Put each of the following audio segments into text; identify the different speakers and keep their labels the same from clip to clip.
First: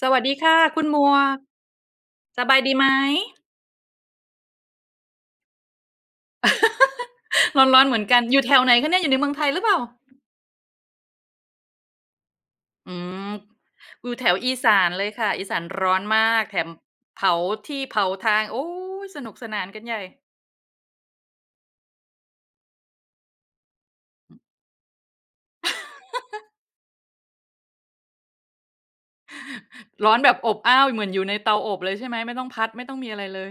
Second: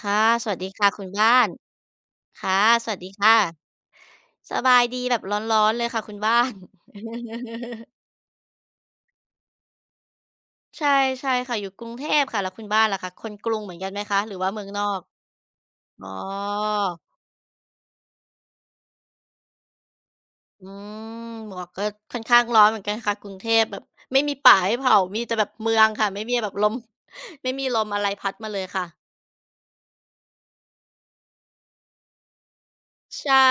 Speaker 1: สวัส
Speaker 2: ค่ะ
Speaker 1: ดี
Speaker 2: ส
Speaker 1: ค่ะ
Speaker 2: วัสดี
Speaker 1: คุณ
Speaker 2: ค่ะ
Speaker 1: หม
Speaker 2: คุณ
Speaker 1: วก
Speaker 2: บ้าน
Speaker 1: สบา
Speaker 2: ค่ะ
Speaker 1: ยดีไหม
Speaker 2: สวัสดีค่ะสบายดีแบบร้อนๆเลยค่ะคุณบ้าน
Speaker 1: ร้อนๆเหมือนกันอยู่แถวไหนคะเนี่ยอยู่ในเมืองไทยหรือเปล่า
Speaker 2: ใช่ใช่ค่ะอยู่กรุงเทพค่ะแล้วคุณบ้าน
Speaker 1: อื
Speaker 2: ล่ะคะค
Speaker 1: ม
Speaker 2: นกรุงเหมือนกันไหม
Speaker 1: อยู่
Speaker 2: คะ
Speaker 1: แถ
Speaker 2: หรื
Speaker 1: ว
Speaker 2: อว่า
Speaker 1: อี
Speaker 2: เมือง
Speaker 1: สา
Speaker 2: นอ
Speaker 1: น
Speaker 2: ก
Speaker 1: เลยค่ะอีสานร้อน
Speaker 2: อ๋อ
Speaker 1: มากแถมเผาที่เผาทางโอ๊ยสนุกสนานกันใหญ่
Speaker 2: อืมหมวกก็ค่อนข้างร้อนเหมือนกันค่ะกรุงเทพแบบไม่มีป่าให้เผามีแต่แบบเมืองค่ะไม่มีแบบลม ไม่มีลมอะไรพัดมาเลยค่ะ
Speaker 1: ร้อนแบบอบอ้าวเหมือนอยู่ในเตาอบเลยใช่ไหมไม่ต้องพัดไม่ต้องมีอะไร
Speaker 2: ใช่
Speaker 1: เลย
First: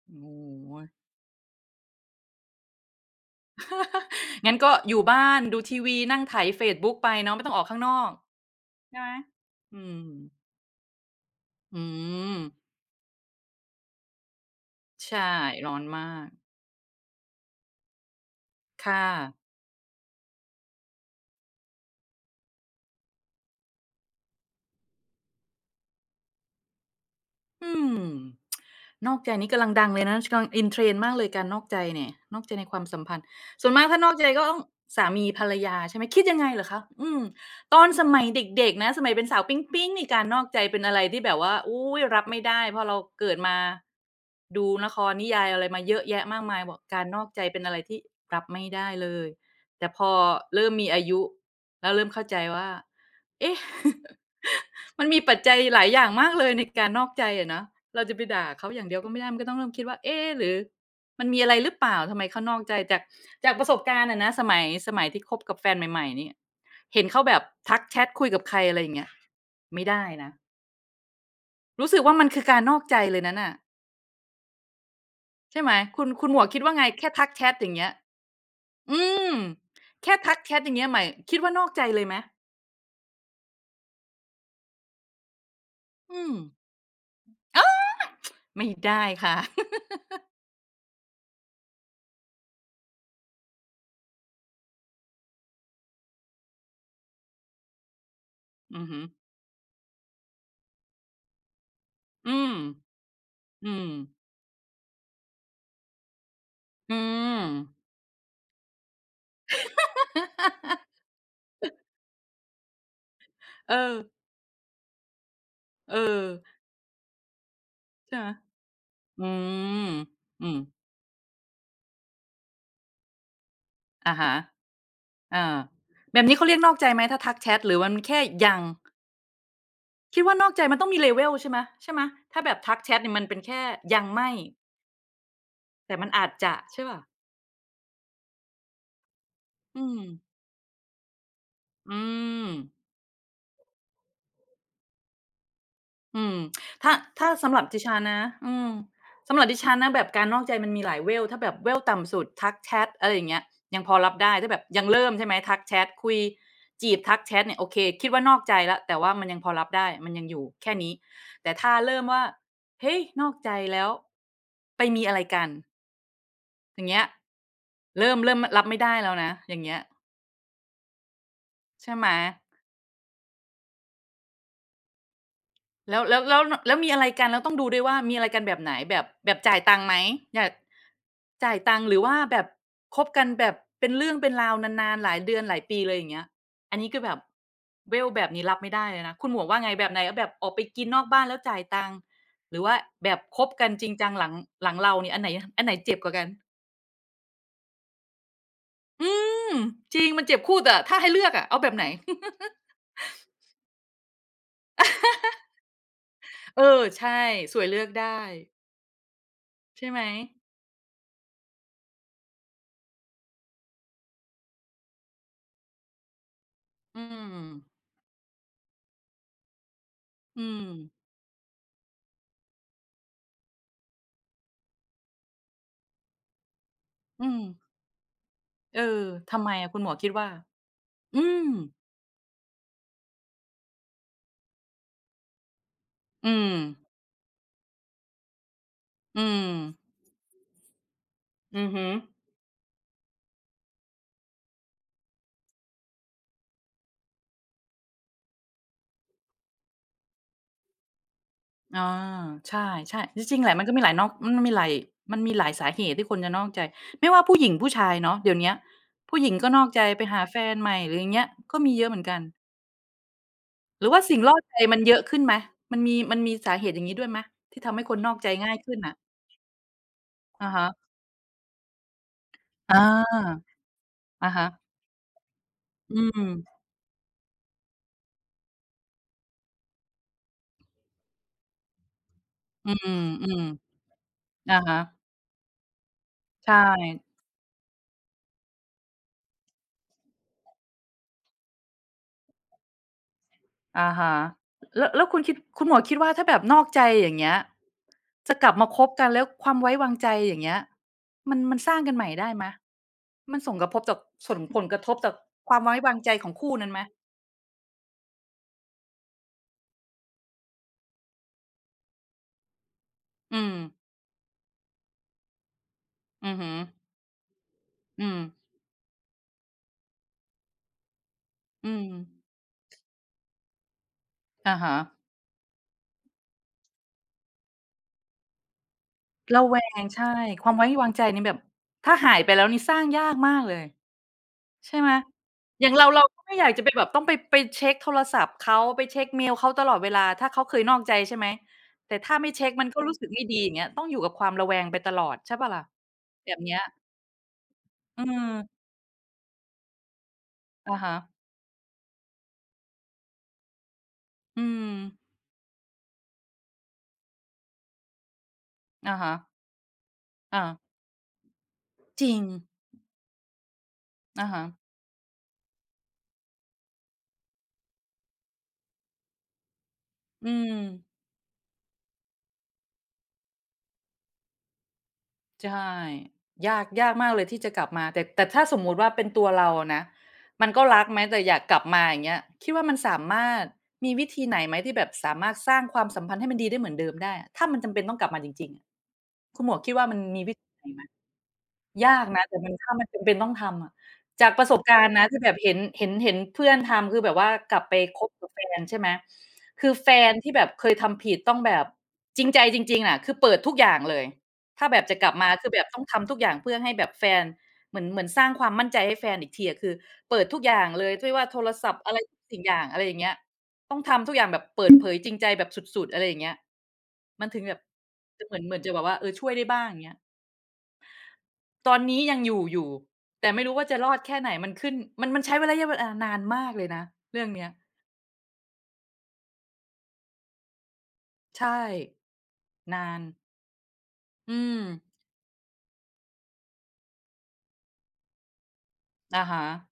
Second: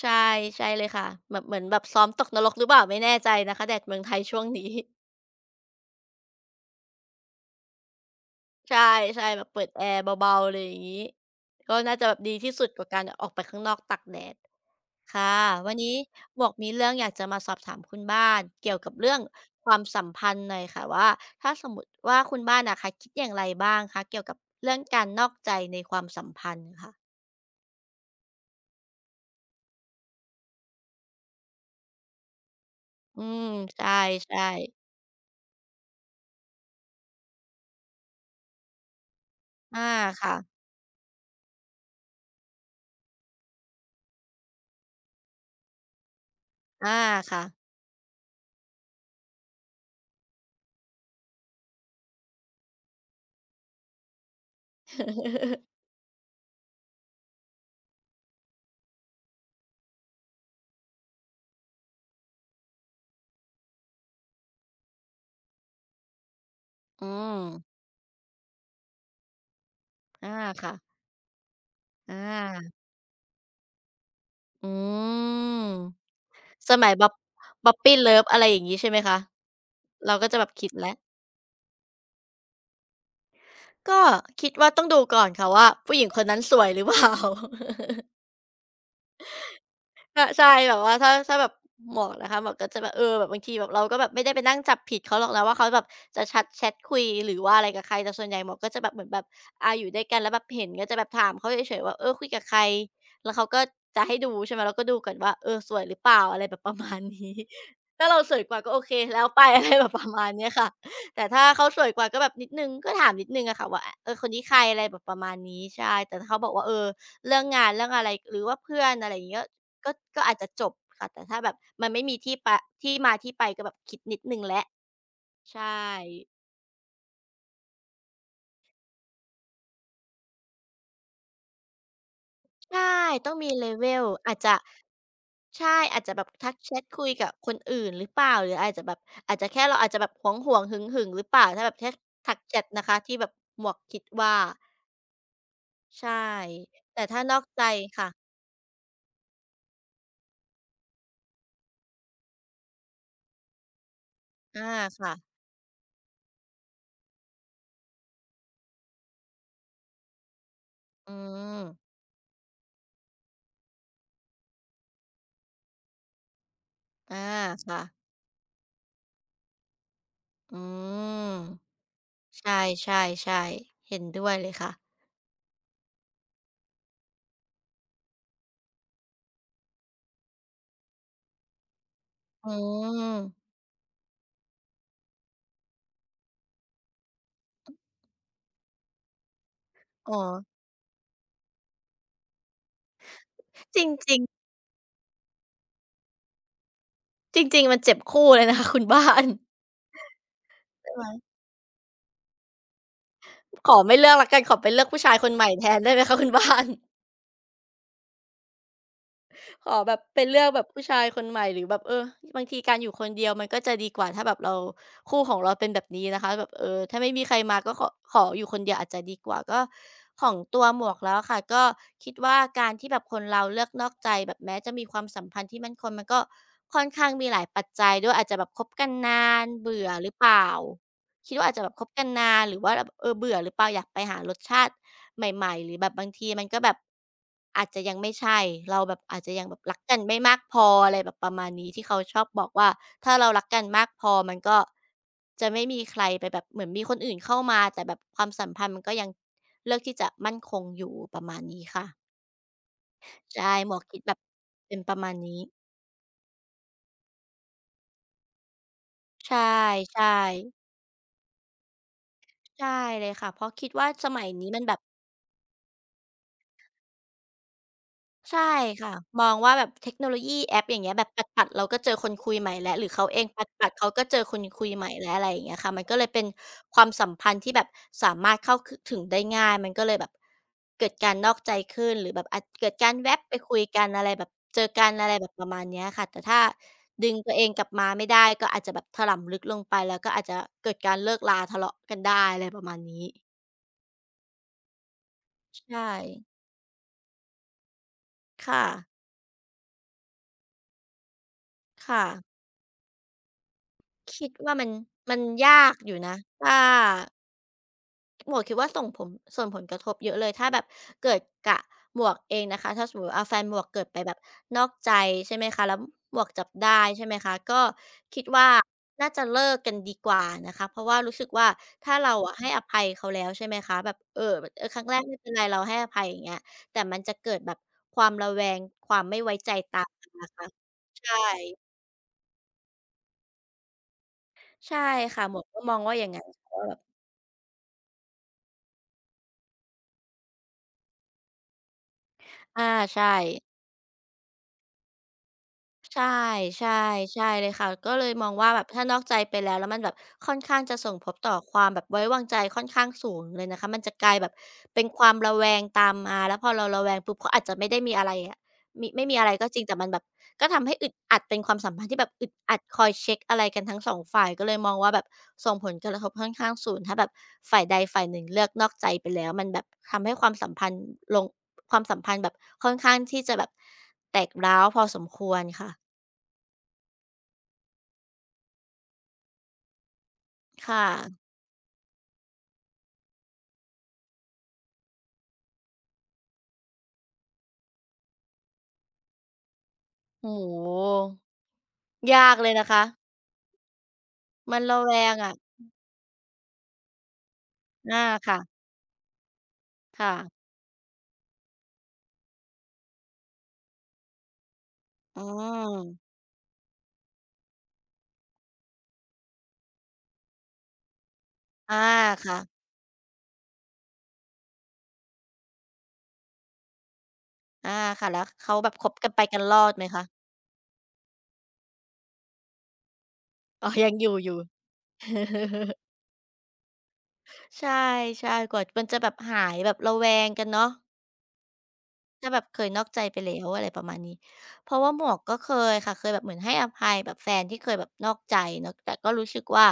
Speaker 2: ใช่
Speaker 1: โอ้
Speaker 2: ใช่
Speaker 1: โฮ
Speaker 2: เลยค่ะแบบเหมือนแบบซ้อมตกนรกหรือเปล่าไม่แน่ใจนะคะแดดเมืองไทยช่ว ง
Speaker 1: งั้น
Speaker 2: นี้
Speaker 1: ก็อยู่บ้านดูทีวีนั่งไถเฟซบุ๊กไปเนาะไม่ต้องออกข้างนอก
Speaker 2: ใช
Speaker 1: ใช่ไหม
Speaker 2: ่ๆแบบเปิด
Speaker 1: อื
Speaker 2: แอ
Speaker 1: ม
Speaker 2: ร์เบาๆเลยอย่างนี้ก็
Speaker 1: อื
Speaker 2: น่าจะแบบดี
Speaker 1: ม
Speaker 2: ที่สุดกว่าการออกไปข้างนอกตากแดด
Speaker 1: ใช่
Speaker 2: ค่ะ
Speaker 1: ร้
Speaker 2: วั
Speaker 1: อ
Speaker 2: น
Speaker 1: น
Speaker 2: นี้
Speaker 1: มาก
Speaker 2: หมวกมีเรื่องอยากจะมาสอบถามคุณบ้านเกี่ยวกับ
Speaker 1: ค่ะ
Speaker 2: เรื่องความสัมพันธ์หน่อยค่ะว่าถ้าสมมติว่าคุณบ้านนะค่ะคิดอย่างไรบ้างคะเกี่ยวกับเรื่องการนอกใจในความสัมพันธ์ค่ะ
Speaker 1: อืมนอกใจนี่กำลังดังเลยนะกำลัง in trend มากเลยการนอกใจเนี่ยนอกใจในความสัมพัน
Speaker 2: อื
Speaker 1: ธ์
Speaker 2: ม
Speaker 1: ส่วนมาก
Speaker 2: ใช่
Speaker 1: ถ้านอกใจ
Speaker 2: ใช่
Speaker 1: ก็ต้องสามีภรรยาใช่ไหมคิดยังไงเหรอคะตอนสมัยเด็กๆนะสมัยเป็นสาวป
Speaker 2: อา
Speaker 1: ิ๊งๆนี่การ
Speaker 2: ค่ะ
Speaker 1: นอกใจเป็นอะไรที่แบบว่าอุ๊ยรับไม่ได้เพราะเราเกิดมาดูละครนิยายอะไรมาเยอะแยะมากมายบอก
Speaker 2: อา
Speaker 1: การนอกใจ
Speaker 2: ค่ะ
Speaker 1: เป็นอะไรที่รับไม่ได้เลยแต่พอเริ่มมีอายุแล้วเริ่มเข้าใจว่า เอ๊ะ มันมีปัจจัย หลายอย่างมากเลยในการนอกใจอะเนาะเราจะไปด่าเขาอย่างเดียวก็ไม่ได้มันก็ต้องเริ่มคิดว่าเอ๊ะหรือมันมีอะไรหรือเปล่าทำไมเขานอกใจจากจากประสบการณ์อะนะสมัยที่คบกับแฟนใหม่ๆเนี่ยเห็น
Speaker 2: อื
Speaker 1: เขาแบ
Speaker 2: ม
Speaker 1: บทักแชตคุยกับใครอะไรอย่างเงี้ยไม่ได้นะ
Speaker 2: อาค่ะ
Speaker 1: รู้สึก
Speaker 2: อ
Speaker 1: ว่ามันคือการน
Speaker 2: า
Speaker 1: อกใจเลยนั้นน่ะ
Speaker 2: อื
Speaker 1: ใช่ไห
Speaker 2: ม
Speaker 1: มคุณหมวกคิด
Speaker 2: ส
Speaker 1: ว่าไง
Speaker 2: มัยบ๊
Speaker 1: แค่
Speaker 2: อบ
Speaker 1: ทักแชทอ
Speaker 2: p
Speaker 1: ย่าง
Speaker 2: บ
Speaker 1: เงี้ย
Speaker 2: p ี้เลิฟอะไรอย่างงี้ใช่ไห
Speaker 1: อื
Speaker 2: มคะ
Speaker 1: มแค่
Speaker 2: เราก็
Speaker 1: ทั
Speaker 2: จะ
Speaker 1: ก
Speaker 2: แบ
Speaker 1: แช
Speaker 2: บ
Speaker 1: ท
Speaker 2: คิ
Speaker 1: อ
Speaker 2: ด
Speaker 1: ย่างเงี้ย
Speaker 2: แล้ว
Speaker 1: ใหมายคิดว่านอกใจเลยไหม
Speaker 2: ก็คิดว่าต้องดูก่อนค่ะว่าผู้หญิงค
Speaker 1: อื
Speaker 2: น
Speaker 1: ม
Speaker 2: นั้นสวยหรือ เปล่า
Speaker 1: อ้าไม่ได้ค่ะ
Speaker 2: ก็ใช่แบบว่าถ้าแบบหมวกนะคะหมวกก็จะแบบเออแบบบางทีแบบเราก็แบบไม่ได้ไปนั่งจับผิดเขาหรอกนะว่าเขาแบบจะชัดแชตคุยหรือว่าอะไรกับใครแต่ส่วนใหญ่หมวกก็ จะ
Speaker 1: อือ
Speaker 2: แบบ
Speaker 1: หื
Speaker 2: เหมือนแบบอาอยู่ด้วยกันแล้วแบบเห็นก็จะแบบถามเขาเฉยๆว่าเออคุ
Speaker 1: อ
Speaker 2: ย
Speaker 1: อื
Speaker 2: กับ
Speaker 1: ม
Speaker 2: ใครแล้วเขาก็
Speaker 1: อืม
Speaker 2: จะให้ดูใช่ไหมเราก็ดูก่อนว่าเออสวยหรือเปล่าอะไรแบบประ
Speaker 1: อื
Speaker 2: มาณนี้
Speaker 1: ม
Speaker 2: ถ้าเราสวยกว่าก็โอเคแล้วไป อะไรแบบประมาณเนี้ยค่ะ แต่ถ้าเขาสวยกว่าก็แบบนิดหนึ่งก็ถามนิดหนึ่งอะค่ะ
Speaker 1: เอ
Speaker 2: ว่า
Speaker 1: อ
Speaker 2: เออคนนี้ใครอะไรแบบประมาณนี้
Speaker 1: เอ
Speaker 2: ใช่แต่
Speaker 1: อ
Speaker 2: ถ้าเขาบอกว่าเออเรื่องงานเรื่องอะไร
Speaker 1: ใช่ไหม
Speaker 2: หรือว่าเพื่อนอะไรอ
Speaker 1: อื
Speaker 2: ย่างเงี้ย
Speaker 1: ม
Speaker 2: ก็อาจ
Speaker 1: อื
Speaker 2: จะ
Speaker 1: ม
Speaker 2: จบค่ะแต่ถ้าแบบมันไม่มีที่ปะที่มาที่ไปก็แบบคิด
Speaker 1: อะ
Speaker 2: นิดห
Speaker 1: ฮะ
Speaker 2: นึ่งแหละ
Speaker 1: อา
Speaker 2: ใช่
Speaker 1: แบบนี้เขาเรียกนอกใจไหมถ้าทักแชทหรือมันแค่ยังคิดว่านอกใจมันต้องมีเลเวลใช่ไหมใช่ไหมถ้าแบบทักแช
Speaker 2: ใช่
Speaker 1: ทเนี่ยมัน
Speaker 2: ต้อ
Speaker 1: เป็
Speaker 2: ง
Speaker 1: น
Speaker 2: มี
Speaker 1: แค่ยัง
Speaker 2: level
Speaker 1: ไม่
Speaker 2: อาจจะใช่
Speaker 1: แต่
Speaker 2: อาจ
Speaker 1: มัน
Speaker 2: จะแบ
Speaker 1: อา
Speaker 2: บ
Speaker 1: จ
Speaker 2: ทั
Speaker 1: จะ
Speaker 2: กแช
Speaker 1: ใช่
Speaker 2: ต
Speaker 1: ป่ะ
Speaker 2: คุยกับคนอื่นหรือเปล่าหรืออาจจะแบบอาจจะแค่เรา
Speaker 1: อื
Speaker 2: อาจ
Speaker 1: ม
Speaker 2: จะแบบหวงๆหึงๆหรือเปล่าถ้าแบบแค่
Speaker 1: อื
Speaker 2: ทัก
Speaker 1: ม
Speaker 2: แชตนะคะที่แบบหมวกคิดว่าใช่
Speaker 1: อืมถ้า
Speaker 2: แต่ถ้านอก
Speaker 1: สำหรั
Speaker 2: ใจ
Speaker 1: บดิฉัน
Speaker 2: ค่ะ
Speaker 1: นะสำหรับดิฉันนะแบบการนอกใจมันมีหลายเวลถ้าแบบเวลต่ำสุดทักแชตอะไรอย่างเงี้ยยังพอรับได้ถ้าแบบ
Speaker 2: อา
Speaker 1: ยังเริ่ม
Speaker 2: ค่ะ
Speaker 1: ใช่ไหมทักแชตคุยจีบทักแชตเนี่ยโอเคคิดว่านอกใจแล้วแต่ว่ามันยังพอรับได้มันยังอยู่แค่นี้
Speaker 2: อื
Speaker 1: แต่
Speaker 2: ม
Speaker 1: ถ้าเริ่มว่าเฮ้ยนอกใจแล้วไปมีอะไรกันอย่างเงี้ย
Speaker 2: อาค่ะ
Speaker 1: เริ่มเริ่มมรับไม่ได้แล้วนะอย่างเงี้ย
Speaker 2: อืม
Speaker 1: ใช่ไหม
Speaker 2: ใช่ๆๆเห็นด้วยเลยค่ะ
Speaker 1: แล้วแล้วแล้วนแล้วมีอะไรกันแล้วต้องดูด้วยว่ามีอะไรกันแบบไหนแบบแบบจ่ายตังค์ไหมอยากจ่ายตังค์หรือว่าแบบ
Speaker 2: อื
Speaker 1: คบกันแบ
Speaker 2: ม
Speaker 1: บเป็นเรื่องเป็นราวนานๆหลายเดือนหลายปีเลยอย่างเงี้ยอันนี้คือแบบเวลแบบนี้รับไม่ได้เลยนะคุณหมวกว่าไงแบบไหน
Speaker 2: อ๋อ
Speaker 1: แบบออกไปกินนอกบ้านแล้วจ่ายตังค์หรือว่าแบบคบกัน
Speaker 2: จร
Speaker 1: จริงจัง
Speaker 2: ิง
Speaker 1: หลัง
Speaker 2: ๆ
Speaker 1: หลังเราเนี่ยอันไหนเจ็บกว่ากัน
Speaker 2: จริงๆมันเจ็บคู่เลยนะคะ คุณ
Speaker 1: อื
Speaker 2: บ้าน
Speaker 1: มจริงมันเจ็บคู่แต่
Speaker 2: ใช่
Speaker 1: ถ้า
Speaker 2: ไหม
Speaker 1: ให้เลือกอะเอาแบบไหน
Speaker 2: ขอไม่เลือกแล้วกันขอไปเลือกผู้ชายคนใหม่แทนได้ไหมคะ คุณบ้า
Speaker 1: เออ
Speaker 2: น
Speaker 1: ใช่สวยเลือกได้
Speaker 2: ขอ
Speaker 1: ใช่
Speaker 2: แบ
Speaker 1: ไหม
Speaker 2: บไปเลือกแบบผู้ชายคนใหม่หรือแบบเออบางทีการอยู่คนเดียวมันก็จะดีกว่าถ้าแบบเราคู่ของเราเป็นแบบนี้นะคะแบบเออ
Speaker 1: อื
Speaker 2: ถ้าไม่มี
Speaker 1: ม
Speaker 2: ใครมาก็ขออยู่คนเดียวอาจจะดีกว่าก็ของ
Speaker 1: อื
Speaker 2: ตั
Speaker 1: ม
Speaker 2: วหมวกแล้วอะค่ะก็คิดว่าการที่แบบคนเราเลือกนอกใจแบบแม้จะมีความสัมพันธ์ที่มั่นคงมันก็ค่อนข้างมี
Speaker 1: อื
Speaker 2: ห
Speaker 1: ม
Speaker 2: ลายปัจจัยด้วยอาจจะแบบคบ
Speaker 1: เอ
Speaker 2: กัน
Speaker 1: อ
Speaker 2: นา
Speaker 1: ทำ
Speaker 2: น
Speaker 1: ไมอะคุณ
Speaker 2: เบื่
Speaker 1: หม
Speaker 2: อ
Speaker 1: วก
Speaker 2: ห
Speaker 1: คิด
Speaker 2: รือเป
Speaker 1: ว่า
Speaker 2: ล่า
Speaker 1: อื
Speaker 2: คิดว่า
Speaker 1: ม
Speaker 2: อาจจะแบบคบกันนานหรือว่าแบบเออเบื่อหรือเปล่าอยากไปหารสชาติใหม่ๆหรือแบบบางที
Speaker 1: อื
Speaker 2: มัน
Speaker 1: ม
Speaker 2: ก็แบบอาจจะยังไม่ใช่เราแบบอา
Speaker 1: อื
Speaker 2: จจะยัง
Speaker 1: ม
Speaker 2: แบบรักกันไม่มากพออะไรแบบประมาณ
Speaker 1: อือ
Speaker 2: นี้
Speaker 1: ฮึ
Speaker 2: ที่เขาชอบบอกว่าถ้าเรารักกันมากพอมันก็จะไม่มีใครไปแบบเหมือนมีคนอื่นเข้ามาแต่แบบความสัมพันธ์มันก็ยังเลือกที่จะมั่นคงอยู่ประมาณนี้
Speaker 1: อา
Speaker 2: ค่ะ
Speaker 1: ใช่ๆจริงๆแห
Speaker 2: ใช่
Speaker 1: ละมัน
Speaker 2: ห
Speaker 1: ก็
Speaker 2: มว
Speaker 1: มี
Speaker 2: ก
Speaker 1: หลาย
Speaker 2: คิด
Speaker 1: นอก
Speaker 2: แบบ
Speaker 1: มันมีหลาย
Speaker 2: เป็นประมาณ
Speaker 1: มันมี
Speaker 2: นี้
Speaker 1: หลายสาเหตุที่คนจะนอกใจไม่ว่าผู้หญิงผู้ชายเนาะเดี๋ยวเนี้ยผู้หญิ
Speaker 2: ใช
Speaker 1: งก็นอกใจ
Speaker 2: ่
Speaker 1: ไปหาแฟ
Speaker 2: ๆ
Speaker 1: นใหม่หรืออย่างเงี้ยก็มีเยอะเหมือนกัน
Speaker 2: ใช่เลยค่ะเพราะคิด
Speaker 1: หรื
Speaker 2: ว่า
Speaker 1: อว่า
Speaker 2: ส
Speaker 1: สิ่ง
Speaker 2: มัย
Speaker 1: ล่อ
Speaker 2: นี้
Speaker 1: ใจ
Speaker 2: มันแบ
Speaker 1: มัน
Speaker 2: บ
Speaker 1: เยอะขึ้นไหมมันมีสาเหตุอย่างงี้ด้วยไหมที่ทำให้คนนอกใจ
Speaker 2: ใช่
Speaker 1: ง่ายขึ้น
Speaker 2: ค่ะ
Speaker 1: น่ะ
Speaker 2: มองว่าแบบเทคโนโลยี
Speaker 1: อะ
Speaker 2: แอป
Speaker 1: ฮะ
Speaker 2: อย่างเงี้ยแบบปัดๆเราก็เจอคนคุยใหม่แล้วหรือเขาเองป
Speaker 1: อา
Speaker 2: ัดๆเขาก็เจอ
Speaker 1: อะ
Speaker 2: คน
Speaker 1: ฮะ
Speaker 2: คุยใหม่แล้วอะไรอย่างเงี้ยค่ะมัน
Speaker 1: อื
Speaker 2: ก็เลยเป็
Speaker 1: ม
Speaker 2: นความสัมพันธ์ที่แบบสามารถเข้าคถึงได้ง่ายมันก็เลยแบบเกิดการนอกใจขึ้นหรือแบบอาจเกิ
Speaker 1: อื
Speaker 2: ดการแว็บไป
Speaker 1: ม
Speaker 2: คุยกันอะไรแบบ
Speaker 1: ๆอะ
Speaker 2: เจอ
Speaker 1: ฮะ
Speaker 2: กันอะไรแบบประมาณเนี้ยค่ะแต่ถ้า
Speaker 1: ใช่
Speaker 2: ดึงตัวเองกลับมาไม่ได้ก็อาจจะแบบถลำลึกลงไปแล้วก็อาจจะเกิดการเลิกราทะเลาะกันได้อะไรประมาณนี้
Speaker 1: อะฮะแล้วแล้วคุณคิดคุณหมวก
Speaker 2: ใช่
Speaker 1: คิดว่าถ้าแบบนอกใจอย่างเงี้ยจะกลับ
Speaker 2: ค่ะ
Speaker 1: มาคบกันแล้วความไว้วางใจอย่างเงี้ยมันสร้างกันให
Speaker 2: ค่ะ
Speaker 1: ม่ได้ไหมมันส่งกระทบจาก
Speaker 2: คิด
Speaker 1: ส่ง
Speaker 2: ว่า
Speaker 1: ผล
Speaker 2: มัน
Speaker 1: กระทบจาก
Speaker 2: มัน
Speaker 1: ความ
Speaker 2: ยา
Speaker 1: ไว้
Speaker 2: กอ
Speaker 1: วา
Speaker 2: ยู่
Speaker 1: งใจ
Speaker 2: นะ
Speaker 1: ของคู่
Speaker 2: ถ้า
Speaker 1: นั้นไหม
Speaker 2: หมวกคิดว่าส่งผลกระทบเยอะเลยถ้าแบบเกิดกะหมวกเองนะคะถ้าสมมุติว่าแฟ
Speaker 1: อื
Speaker 2: น
Speaker 1: ม
Speaker 2: หมวกเกิดไปแบบนอกใจใช่ไหมคะแล้วหมวก
Speaker 1: อือ
Speaker 2: จับ
Speaker 1: ฮึ
Speaker 2: ได้ใช่ไหมคะก็
Speaker 1: อืม
Speaker 2: คิดว่าน่าจะเลิกกันดีกว่านะคะเพราะว่ารู้สึกว่า
Speaker 1: อืม
Speaker 2: ถ้าเราอะให้อภัยเขาแล้วใช่ไหมคะแบบเออแบบ
Speaker 1: อะ
Speaker 2: เออ
Speaker 1: ฮะ
Speaker 2: ครั้งแรกไม่เป็นไรเราให้อภัยอย่างเงี้ยแต่มันจะเกิดแบบความระแวงความไม่ไว้
Speaker 1: ระ
Speaker 2: ใจ
Speaker 1: แว
Speaker 2: ตา
Speaker 1: ง
Speaker 2: ม
Speaker 1: ใช่
Speaker 2: มานะ
Speaker 1: ค
Speaker 2: คะ
Speaker 1: วามไว้วางใจ
Speaker 2: ใช่
Speaker 1: นี่แบบถ้าหายไปแล้วนี่สร้างยากมากเลย ใช่
Speaker 2: ใช่
Speaker 1: ไหม
Speaker 2: ค่ะหมวกก็
Speaker 1: อย่า
Speaker 2: ม
Speaker 1: ง
Speaker 2: อง
Speaker 1: เรา
Speaker 2: ว่าอ
Speaker 1: เรา
Speaker 2: ย่าง
Speaker 1: ก็
Speaker 2: งั้น
Speaker 1: ไม่อยาก
Speaker 2: ค่ะ
Speaker 1: จะ
Speaker 2: ว่า
Speaker 1: ไป
Speaker 2: แบบ
Speaker 1: แบบต้องไปไปเช็กโทรศัพท์เขาไปเช็กเมลเขาตลอดเวลาถ้าเขาเคยนอกใจใช่ไหมแต่ถ้าไม่เช็ก
Speaker 2: อา
Speaker 1: มันก็รู้สึก
Speaker 2: ใช่
Speaker 1: ไม่ดีอย่างเงี้ยต้องอยู่กับความระแวงไปตลอดใช่เปล่าล่ะ
Speaker 2: ใช่
Speaker 1: แบบเนี้ย
Speaker 2: ใช่ใช่เลยค่ะก็
Speaker 1: อื
Speaker 2: เลยมองว่าแบ
Speaker 1: ม
Speaker 2: บถ้านอกใจไปแล้วแล้วมันแบบค่อนข้างจะ
Speaker 1: อะ
Speaker 2: ส่
Speaker 1: ฮะ
Speaker 2: งผลต่อความแบบไว้วางใจค่อนข้างสูงเลยนะคะมันจะกลายแบบ
Speaker 1: อืม
Speaker 2: เป็นความระแวงตามมาแล้วพอเราระแวงปุ๊บเขาอาจจะไม่ได้มีอะไรอะมี
Speaker 1: อะ
Speaker 2: ไม่
Speaker 1: ฮะ
Speaker 2: มีอะไรก็จริงแต่มันแบบ
Speaker 1: อา
Speaker 2: ก็ทำให้อึดอัดเป็นความสัมพันธ์ที่
Speaker 1: จ
Speaker 2: แบบ
Speaker 1: ริง
Speaker 2: อึดอัดคอยเช็กอะไรกันทั้งสองฝ่า
Speaker 1: อะ
Speaker 2: ย
Speaker 1: ฮะ
Speaker 2: ก็เลยมองว่าแบบส่งผลกระทบค่อนข้างสูงถ้าแบบฝ่ายใดฝ่ายหนึ่งเลือกนอกใจไปแล้วมันแบบทำให้ค
Speaker 1: อื
Speaker 2: วามสั
Speaker 1: ม
Speaker 2: มพันธ์ลงความสัมพันธ์แบบค่อนข้างที่จะแบบแตกร้าวพอสมควร
Speaker 1: ใช่
Speaker 2: ค่ะ
Speaker 1: ยากมากเลยที่จะกลับมาแต่ถ้าสมมุติว่าเป็นตัวเราอะนะมันก็รั
Speaker 2: ค่ะ
Speaker 1: กไหมแต่อยากกลับมาอย่างเงี้ยคิดว่ามันสามารถมีวิธีไหนไหมที่แบบสามารถสร้างความสัมพันธ์ให้มันดีได้เหมือนเดิมได้อะถ้ามันจำเป็นต้องกลับมาจริงๆอะคุณหมวกคิดว่ามันมีวิ
Speaker 2: โอ้
Speaker 1: ธีไหน
Speaker 2: โฮ
Speaker 1: ไหม ยากนะ
Speaker 2: ยา
Speaker 1: แต่
Speaker 2: ก
Speaker 1: มั
Speaker 2: เล
Speaker 1: น
Speaker 2: ยนะ
Speaker 1: ถ้า
Speaker 2: คะ
Speaker 1: มันจำเป็นต้องทำอะจากประส
Speaker 2: มั
Speaker 1: บ
Speaker 2: นระ
Speaker 1: การ
Speaker 2: แว
Speaker 1: ณ์นะ
Speaker 2: ง
Speaker 1: ที่แบ
Speaker 2: อะ
Speaker 1: บเห็นเพื่อนทำคือแบบว่ากลับไป
Speaker 2: อา
Speaker 1: คบกับแฟ
Speaker 2: ค่ะ
Speaker 1: นใช่ไหมคือแฟนที่แบ
Speaker 2: ค่ะ
Speaker 1: บเคยทำผิดต้องแบบจริงใจจริงๆอะคือเปิดทุกอย่างเลยถ้าแบบจะกลับ
Speaker 2: อื
Speaker 1: มาคือแบบต้องทำ
Speaker 2: ม
Speaker 1: ทุกอย่างเพื่อให้แบบแฟนเหมือนสร้างความมั่นใจให้แฟนอีกทีอะคือเปิดทุกอย่างเลยไม่ว่าโทรศัพ
Speaker 2: อา
Speaker 1: ท์อะไรทุกสิ่
Speaker 2: ค่ะ
Speaker 1: งอย่างอะไรอย่างเงี้ยต้องทำทุกอย่างแบบเปิดเผยจริงใจแบบสุดๆอะไรอย่างเงี้ยมันถึงแบบ
Speaker 2: อาค่ะ แล้
Speaker 1: จะ
Speaker 2: ว
Speaker 1: เหมือนเห
Speaker 2: เขา
Speaker 1: มือน
Speaker 2: แบ
Speaker 1: จะ
Speaker 2: บ
Speaker 1: แบ
Speaker 2: ค
Speaker 1: บ
Speaker 2: บ
Speaker 1: ว่าเอ
Speaker 2: กั
Speaker 1: อ
Speaker 2: นไป
Speaker 1: ช่วย
Speaker 2: กัน
Speaker 1: ได้
Speaker 2: ร
Speaker 1: บ้าง
Speaker 2: อ
Speaker 1: อ
Speaker 2: ด
Speaker 1: ย่าง
Speaker 2: ไหม
Speaker 1: เงี้ย
Speaker 2: คะ
Speaker 1: ตอนนี้ยังอยู่อยู่แต่ไม่รู้ว่า
Speaker 2: อ๋อ
Speaker 1: จะร
Speaker 2: ยั
Speaker 1: อ
Speaker 2: ง
Speaker 1: ด
Speaker 2: อยู่
Speaker 1: แค่
Speaker 2: อ
Speaker 1: ไหน
Speaker 2: ยู่
Speaker 1: มันขึ้นมันใช้ระยะ เวลานานมากเลยนะเรื่องเนี้ย
Speaker 2: ใช่ๆกว่ามันจะแบบหายแบบระแวงกันเนาะ
Speaker 1: ใช่
Speaker 2: จะแบบเคยนอ
Speaker 1: นา
Speaker 2: กใจ
Speaker 1: น
Speaker 2: ไปแล้วอะไรประมาณนี้
Speaker 1: อืม
Speaker 2: เพราะว่าหมวกก็เคยค่ะเคยแบบเหมือนให้อภัยแบบแฟนที่เคยแบบนอกใจเนาะแต่ก็
Speaker 1: อะ
Speaker 2: รู้สึ
Speaker 1: ฮะ
Speaker 2: กว่า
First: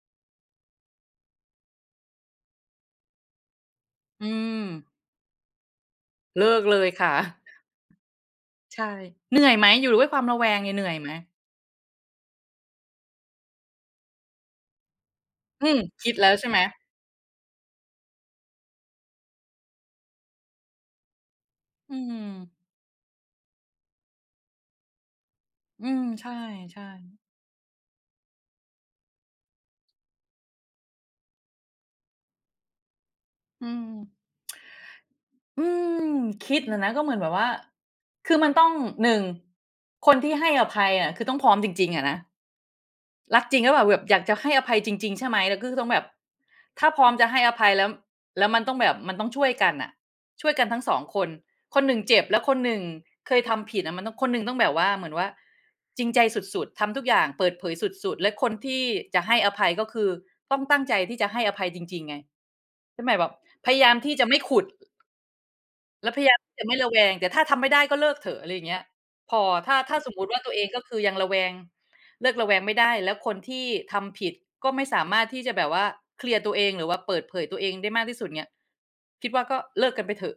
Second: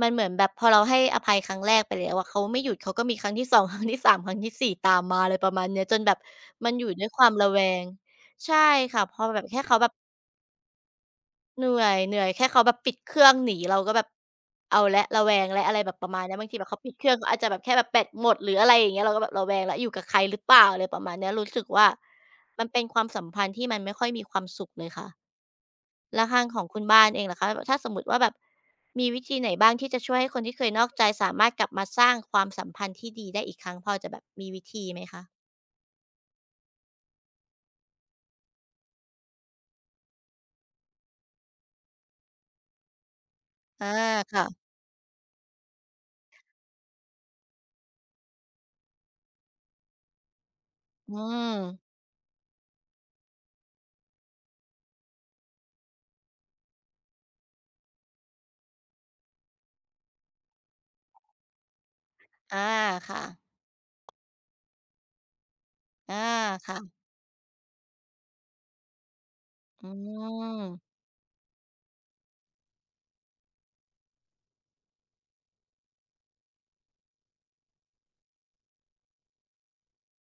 Speaker 2: มันเหมือนแบบพอเราให้อภัยครั้งแรกไปแล้วอะเขาไม่หยุดเขาก็มีครั้งที่สอง ครั้งที่สาม
Speaker 1: อื
Speaker 2: ครั้งที่
Speaker 1: ม
Speaker 2: สี่ตามมาอะไรประมาณเนี้ยจนแบบ
Speaker 1: เลิก
Speaker 2: มัน
Speaker 1: เล
Speaker 2: อ
Speaker 1: ย
Speaker 2: ยู่ด้วย
Speaker 1: ค่ะ
Speaker 2: ความระแวงใช่
Speaker 1: ใช่
Speaker 2: ค่ะพอ
Speaker 1: เห
Speaker 2: แบบ
Speaker 1: นื่อย
Speaker 2: แค่
Speaker 1: ไหม
Speaker 2: เขา
Speaker 1: อ
Speaker 2: แบ
Speaker 1: ยู่
Speaker 2: บ
Speaker 1: ด้วยความระแวงเนี่ยเหนื่อยไหม
Speaker 2: เหนื่อยแค่เขาแบบปิดเครื่องหนีเราก็แบบเอาแล้วระแวงแล้ว
Speaker 1: อื
Speaker 2: อะ
Speaker 1: ม
Speaker 2: ไรแบบป
Speaker 1: คิ
Speaker 2: ระ
Speaker 1: ด
Speaker 2: มาณ
Speaker 1: แล้ว
Speaker 2: เนี้ยบา
Speaker 1: ใช่
Speaker 2: ง
Speaker 1: ไห
Speaker 2: ที
Speaker 1: ม
Speaker 2: แบบเขาปิดเครื่องเขาอาจจะแบบแค่แบบแบตหมดหรืออะไรอย่างเงี้ยเราก็แบบระแวงแล้วอยู่กับใครหรือเปล่าอะไรประมาณเนี้ยรู้สึกว่า
Speaker 1: อืม
Speaker 2: มันเป็นความสัมพันธ์ที่มันไม่ค่อยมีความสุขเลยค่ะ
Speaker 1: อืม
Speaker 2: แล้ว
Speaker 1: ใช่
Speaker 2: ทางของคุณบ้านเองล่ะคะแบบถ้าสมมุติว่าแบบมีวิธีไหนบ้างที่จะช่วยให้คนที่เคยนอกใจสามารถกลับมาสร้างความสัมพันธ์ที่ดีได้อีก
Speaker 1: ๆอื
Speaker 2: ครั้ง
Speaker 1: ม
Speaker 2: พอจะแบบมีวิธีไหมคะ
Speaker 1: อืมคิดน่ะนะก็เหมือนแบบว่าคือมันต้องหนึ่งคนที่ให้อภัยอะคือต้องพร้อมจริงๆอะนะ รักจริงก็แบบ่า
Speaker 2: อา
Speaker 1: แบบอยากจะให้อ
Speaker 2: ค่ะ
Speaker 1: ภัยจริงๆใช่ไหมแล้วก็คือต้องแบบถ้าพร้อมจะให้อภัยแล้วแล้วมันต้องแบบมันต้องช่วยกันน่ะช่วยกันทั้งสอง
Speaker 2: อื
Speaker 1: คน
Speaker 2: ม
Speaker 1: คนหนึ่งเจ็บแล้วคนหนึ่งเคยทำผิดอะมันต้องคนหนึ่งต้องแบบว่าเหมือนว่าจริงใจสุดๆทำทุกอย่างเปิดเผยสุดๆและคนที่จะให้อภัยก็คือต้องตั้งใจที่จะให้อภัยจริงๆไง
Speaker 2: อา
Speaker 1: ใช่ไหม
Speaker 2: ค่ะ
Speaker 1: แบบพยายามที่จะไม่ขุด แล้ว
Speaker 2: อา
Speaker 1: พยายามที่จะไม่
Speaker 2: ค่ะ
Speaker 1: ระแวงแต่ถ้าทำไม่ได้ก็เลิกเถอะอะไรอย่างเงี้ยพอถ้า
Speaker 2: อื
Speaker 1: ถ้าสมมุติว่าตัวเอง
Speaker 2: ม
Speaker 1: ก็คือยังระแวงเลิกระแวงไม่ได้แล้วคนที่ทำผิดก็ไม่สามารถที่จะแบบว่าเคลียร์ตัวเองหรือว่าเปิดเผยตัวเองได้มากที่สุดเงี้ยคิดว่าก็เลิกกันไปเถอะ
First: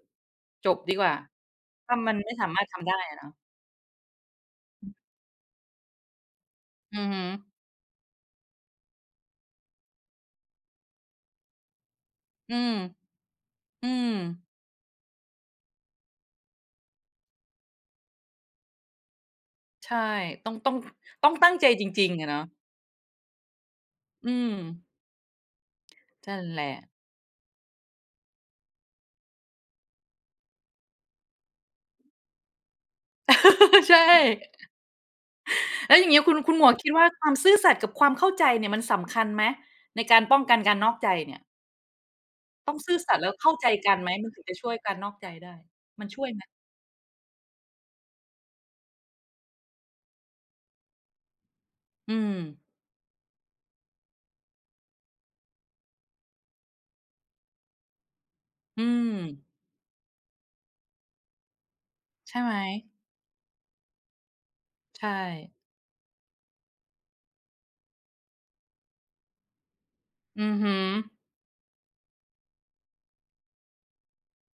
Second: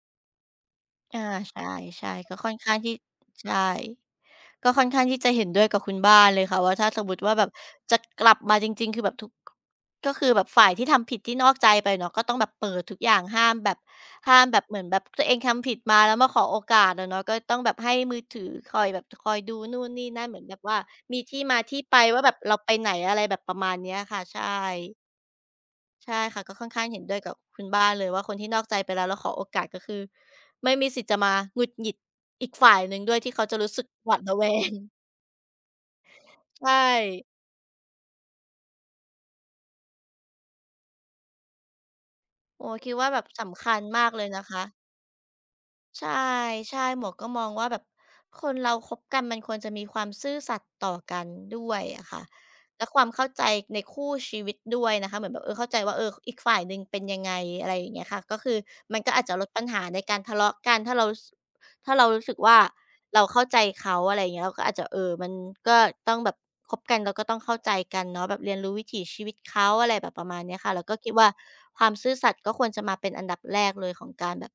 Speaker 1: จบดีกว่า
Speaker 2: อา
Speaker 1: ถ้ามั
Speaker 2: ใช่
Speaker 1: น
Speaker 2: ๆ
Speaker 1: ไม่
Speaker 2: ก็
Speaker 1: สา
Speaker 2: ค่อน
Speaker 1: มารถ
Speaker 2: ข้าง
Speaker 1: ทำ
Speaker 2: ที่
Speaker 1: ได้อะเนาะ
Speaker 2: ใช่ก็ค่อนข้างที่จะเห็นด้วยกับคุณบ้านเลยค่ะว่าถ้า
Speaker 1: อื
Speaker 2: สม
Speaker 1: อ
Speaker 2: มุ
Speaker 1: ฮึ
Speaker 2: ติว่าแบบจะกลับมาจริงๆคือแบบทุกก็คือแบบฝ่ายที่ทำผิดที่นอกใจไปเนาะก็ต้องแบบ
Speaker 1: อืม
Speaker 2: เปิดทุกอย่างห้ามแบบ
Speaker 1: อืม
Speaker 2: ห้ามแบบเหมือนแบบตัวเองทำผิดมาแล้วมาขอโอกาสอะเนาะก็ต้องแบบให้มือถือคอยแบบคอยดูนู่นนี่
Speaker 1: ใช่
Speaker 2: นั่นเหมือน
Speaker 1: ต้อ
Speaker 2: แบ
Speaker 1: ง
Speaker 2: บ
Speaker 1: ต้อง
Speaker 2: ว่ามี
Speaker 1: ต้อง
Speaker 2: ที่
Speaker 1: ตั้ง
Speaker 2: มา
Speaker 1: ใจ
Speaker 2: ที่
Speaker 1: จ
Speaker 2: ไป
Speaker 1: ริงๆ
Speaker 2: ว่า
Speaker 1: อะ
Speaker 2: แบบ
Speaker 1: เนาะ
Speaker 2: เราไปไหนอะไรแบบประมาณเนี้ยค่ะ
Speaker 1: อื
Speaker 2: ใช่
Speaker 1: ม
Speaker 2: ใช่
Speaker 1: นั่
Speaker 2: ค่ะ
Speaker 1: น
Speaker 2: ก็
Speaker 1: แห
Speaker 2: ค่อน
Speaker 1: ละ
Speaker 2: ข้างเห็นด้วยกับคุณบ้านเลยว่าคนที่นอกใจไปแล้วแล้วขอโอกาสก็คือไม่มีสิทธิ์จะมาหงุดหงิดอีกฝ่ายหนึ่งด้วยที่เขาจะรู้สึ ก
Speaker 1: ใช่
Speaker 2: หวาดระแวง
Speaker 1: แล้วอย่างเงี้ยคุณหม
Speaker 2: ใช
Speaker 1: วกคิดว่าความ
Speaker 2: ่
Speaker 1: ซื่อสัตย์กับความเข้าใจเนี่ยมันสำคัญไหมในการป้องกันการนอกใจเนี่ย
Speaker 2: โอ้
Speaker 1: ต้อง
Speaker 2: โคิ
Speaker 1: ซื่
Speaker 2: ด
Speaker 1: อ
Speaker 2: ว่า
Speaker 1: สัต
Speaker 2: แบ
Speaker 1: ย์
Speaker 2: บ
Speaker 1: แล้วเข้า
Speaker 2: สำ
Speaker 1: ใจ
Speaker 2: คัญ
Speaker 1: กัน
Speaker 2: มา
Speaker 1: ไหม
Speaker 2: กเล
Speaker 1: มั
Speaker 2: ย
Speaker 1: นถึ
Speaker 2: นะ
Speaker 1: งจะ
Speaker 2: คะ
Speaker 1: ช่วยการนอกใจได้มั
Speaker 2: ใช
Speaker 1: นช่วยไหม
Speaker 2: ่ๆหมวกก็มองว่าแบบคนเราคบกันมันควรจะมีความซื่อสัตย์ต่อกันด้วยอะ
Speaker 1: อื
Speaker 2: ค่ะ
Speaker 1: ม
Speaker 2: และความเข้าใจในคู่ชีวิตด้วยนะคะเหมือนแบบเออเข้าใจว่าเอออีกฝ่ายหนึ่งเป็นยังไงอะไรอย่างเงี้ยค่ะก็คือ
Speaker 1: อื
Speaker 2: มัน
Speaker 1: ม
Speaker 2: ก็อาจจะลดปัญหาในการทะเลาะกันถ้าเรารู้สึก
Speaker 1: ใช่ไหม
Speaker 2: ว่าเราเข้าใจเขาอะไรอย่างเงี้ยเราก็อาจจะเออ
Speaker 1: ใช่
Speaker 2: มันก็ต้องแบบคบกันเราก็ต้องเข้าใจกันเนาะแบบเรียนรู้วิถีชีวิตเขาอะไรแบบประมาณ
Speaker 1: อือ
Speaker 2: เนี้ยค่ะ
Speaker 1: ฮึ
Speaker 2: แล้วก็คิดว่าความซื่อสัตย์ก็ควรจะมาเป็นอันดับแรกเลยของการแบบ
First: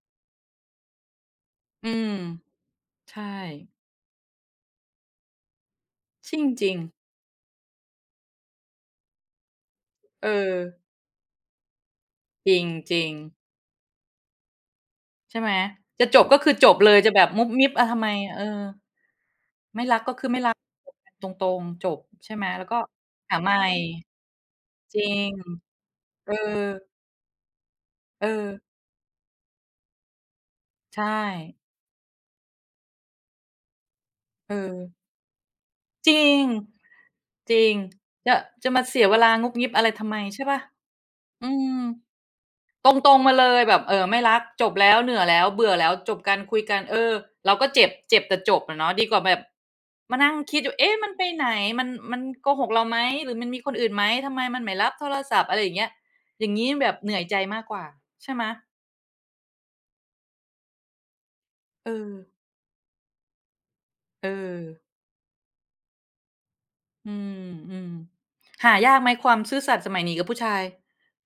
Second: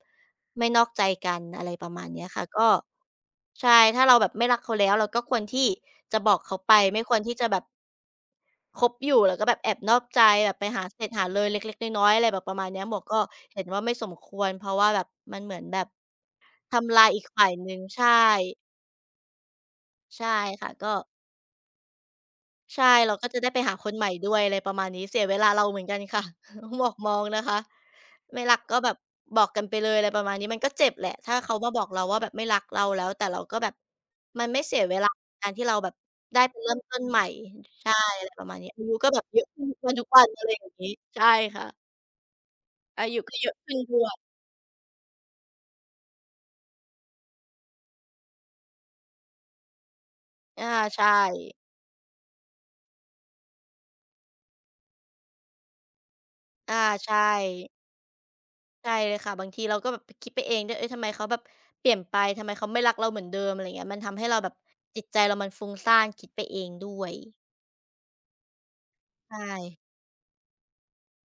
Speaker 2: ไม่นอกใจกันอะไรป
Speaker 1: อื
Speaker 2: ระมา
Speaker 1: ม
Speaker 2: ณเนี้ยค่ะก็
Speaker 1: ใช่
Speaker 2: ใช่ถ้าเราแบบไม่รักเขาแล้วเราก็ควรที่จะ
Speaker 1: จ
Speaker 2: บ
Speaker 1: ร
Speaker 2: อกเขา
Speaker 1: ิ
Speaker 2: ไป
Speaker 1: งๆ
Speaker 2: ไม่ควรที่จะแบบคบอยู่แล้วก็แบบแอบนอกใจ
Speaker 1: เอ
Speaker 2: แบ
Speaker 1: อ
Speaker 2: บไปหาเสร็จหาเลยเล็กๆน้อยๆอะไรแบบ
Speaker 1: จ
Speaker 2: ประมาณเนี้ยหมวก
Speaker 1: ริง
Speaker 2: ก็
Speaker 1: ๆ
Speaker 2: เห็นว่าไม่สมควรเพราะว่าแบบ
Speaker 1: ใช่
Speaker 2: มัน
Speaker 1: ไหม
Speaker 2: เหมือนแบบ
Speaker 1: จะจบก็คือจบเล
Speaker 2: ทำ
Speaker 1: ย
Speaker 2: ลาย
Speaker 1: จะแบ
Speaker 2: อีก
Speaker 1: บมุ
Speaker 2: ฝ่า
Speaker 1: บ
Speaker 2: ย
Speaker 1: มิ
Speaker 2: ห
Speaker 1: บ
Speaker 2: นึ่ง
Speaker 1: อาทำไม
Speaker 2: ใช่
Speaker 1: เออไม่รักก็คื
Speaker 2: ใช่
Speaker 1: อไม่รัก
Speaker 2: ค่ะก็
Speaker 1: ตรงๆจบใช่ไหมแล้วก็
Speaker 2: ใช่เราก็
Speaker 1: หา
Speaker 2: จะ
Speaker 1: ให
Speaker 2: ได้
Speaker 1: ม่
Speaker 2: ไปหาคนใหม่ด้วยอะไรประมาณ
Speaker 1: จ
Speaker 2: นี้
Speaker 1: ริ
Speaker 2: เสีย
Speaker 1: ง
Speaker 2: เวลาเราเหมือนกันค่ะ
Speaker 1: เออ
Speaker 2: ต้องบอกมองนะคะ
Speaker 1: เออ
Speaker 2: ไม่รักก็แบบบอกกันไปเลยอะไรประมาณนี้มันก็เจ็บ
Speaker 1: ใช่
Speaker 2: แหละถ้าเขามาบอกเราว่าแบบไม่รักเราแล้วแต่เราก็แบบมัน
Speaker 1: เอ
Speaker 2: ไม่
Speaker 1: อ
Speaker 2: เสียเวลาการที่เราแบบ
Speaker 1: จริ
Speaker 2: ได้
Speaker 1: ง
Speaker 2: ไปเริ่มต้นใหม่
Speaker 1: จริง
Speaker 2: ใช่อะไร
Speaker 1: จะ
Speaker 2: ประมาณ
Speaker 1: จะ
Speaker 2: นี้
Speaker 1: มา
Speaker 2: อายุ
Speaker 1: เสีย
Speaker 2: ก็
Speaker 1: เว
Speaker 2: แบบ
Speaker 1: ลา
Speaker 2: เยอะ
Speaker 1: งุบงิบอะไร
Speaker 2: ขึ้นทุ
Speaker 1: ทำ
Speaker 2: ก
Speaker 1: ไม
Speaker 2: วันๆอะ
Speaker 1: ใช่
Speaker 2: ไร
Speaker 1: เป
Speaker 2: อ
Speaker 1: ล่า
Speaker 2: ย่างงี้ใช่
Speaker 1: อืม
Speaker 2: ค่ะ
Speaker 1: ต
Speaker 2: อา
Speaker 1: ร
Speaker 2: ยุ
Speaker 1: งๆมา
Speaker 2: ก็
Speaker 1: เล
Speaker 2: เยอะ
Speaker 1: ยแบ
Speaker 2: ขึ้น
Speaker 1: บเอ
Speaker 2: ด้
Speaker 1: อ
Speaker 2: วย
Speaker 1: ไม่รักจบแล้วเหนื่อยแล้วเบื่อแล้วจบกันคุยกันเออเราก็เจ็บเจ็บแต่จบอะเนาะดีกว่าแบบมานั่งคิดอ
Speaker 2: อา
Speaker 1: ยู่เอ๊ะมั
Speaker 2: ใช่
Speaker 1: นไปไหนมันโกหกเราไหมหรือมันมีคนอื่นไหมทำไมมันไม่รับโทรศัพท์อะไรอย่างเงี้ยอย่างงี้
Speaker 2: อา
Speaker 1: แบบเหนื่อย
Speaker 2: ใช่
Speaker 1: ใจมากกว่าใช่ไหม
Speaker 2: ใช่เลยค่ะบางทีเราก็แบบไปคิดไปเองด้วยเอ้ยทำไมเขาแบบเป
Speaker 1: เอ
Speaker 2: ลี่ยน
Speaker 1: อ
Speaker 2: ไปทำไมเขาไม่รักเราเหมือนเดิมอะไรอย่างเงี้ยมันทำให้
Speaker 1: เอ
Speaker 2: เราแบบ
Speaker 1: อ
Speaker 2: จิตใจเรามันฟุ้งซ่านคิดไปเองด้ว
Speaker 1: อื
Speaker 2: ย
Speaker 1: มอืมหายากไหมค
Speaker 2: ใช
Speaker 1: วามซื่อสัตย์ส
Speaker 2: ่
Speaker 1: มัยนี้กับผู้ชาย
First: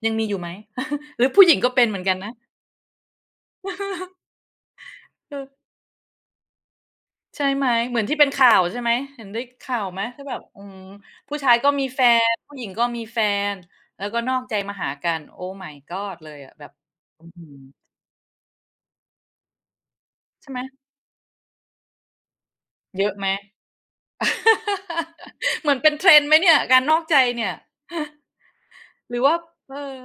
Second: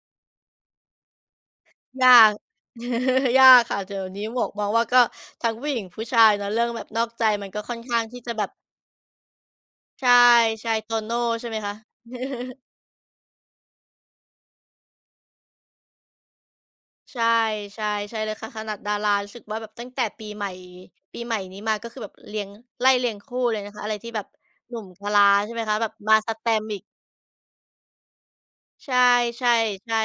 Speaker 1: ยังมีอยู่ไหม หรือผู้หญิงก็เป็นเหมือนกัน
Speaker 2: ยา
Speaker 1: นะ
Speaker 2: ก ยากค่ะเดี๋ยวนี้ หมวกมองว่าก็
Speaker 1: เออ
Speaker 2: ทั้งผู้หญิงผู้ชายเนาะเรื่องแบบนอกใจ
Speaker 1: ใช่
Speaker 2: มันก็
Speaker 1: ไหม
Speaker 2: ค่อน
Speaker 1: เหมื
Speaker 2: ข้า
Speaker 1: อน
Speaker 2: ง
Speaker 1: ที่
Speaker 2: ที่
Speaker 1: เป็น
Speaker 2: จะแบ
Speaker 1: ข่า
Speaker 2: บ
Speaker 1: วใช่ไหมเห็นได้ข่าวไหม
Speaker 2: ใช่
Speaker 1: ที่แบบอื
Speaker 2: ใช
Speaker 1: ม
Speaker 2: โตโน่
Speaker 1: ผู้
Speaker 2: ใช่
Speaker 1: ชาย
Speaker 2: ไหม
Speaker 1: ก็
Speaker 2: คะ
Speaker 1: มีแฟนผู้ หญิงก็มีแฟนแล้วก็นอกใจมาหากัน Oh my god เลยอะแบบอื้
Speaker 2: ใช่
Speaker 1: อฮือ
Speaker 2: ใช่ใช่เลยค่ะขนาดดารารู้สึกว่าแบบตั้งแต่ปีใหม่
Speaker 1: ใช่ไหม
Speaker 2: ปีใหม่นี้มาก็คือแบบเรียงไล่
Speaker 1: เย
Speaker 2: เรี
Speaker 1: อะ
Speaker 2: ยง
Speaker 1: ไหม
Speaker 2: คู่เลยนะคะอะไรที่แบบหนุ่มกะลาใช่ไห ม
Speaker 1: เหมือ
Speaker 2: คะ
Speaker 1: น
Speaker 2: แบ
Speaker 1: เป็
Speaker 2: บ
Speaker 1: น
Speaker 2: มา
Speaker 1: trend
Speaker 2: ส
Speaker 1: ไหม
Speaker 2: แต
Speaker 1: เนี่ย
Speaker 2: มป์
Speaker 1: กา
Speaker 2: อี
Speaker 1: ร
Speaker 2: ก
Speaker 1: นอกใจเนี่ย
Speaker 2: ใช่
Speaker 1: หรือว่า
Speaker 2: ใช่
Speaker 1: เออ
Speaker 2: ใช่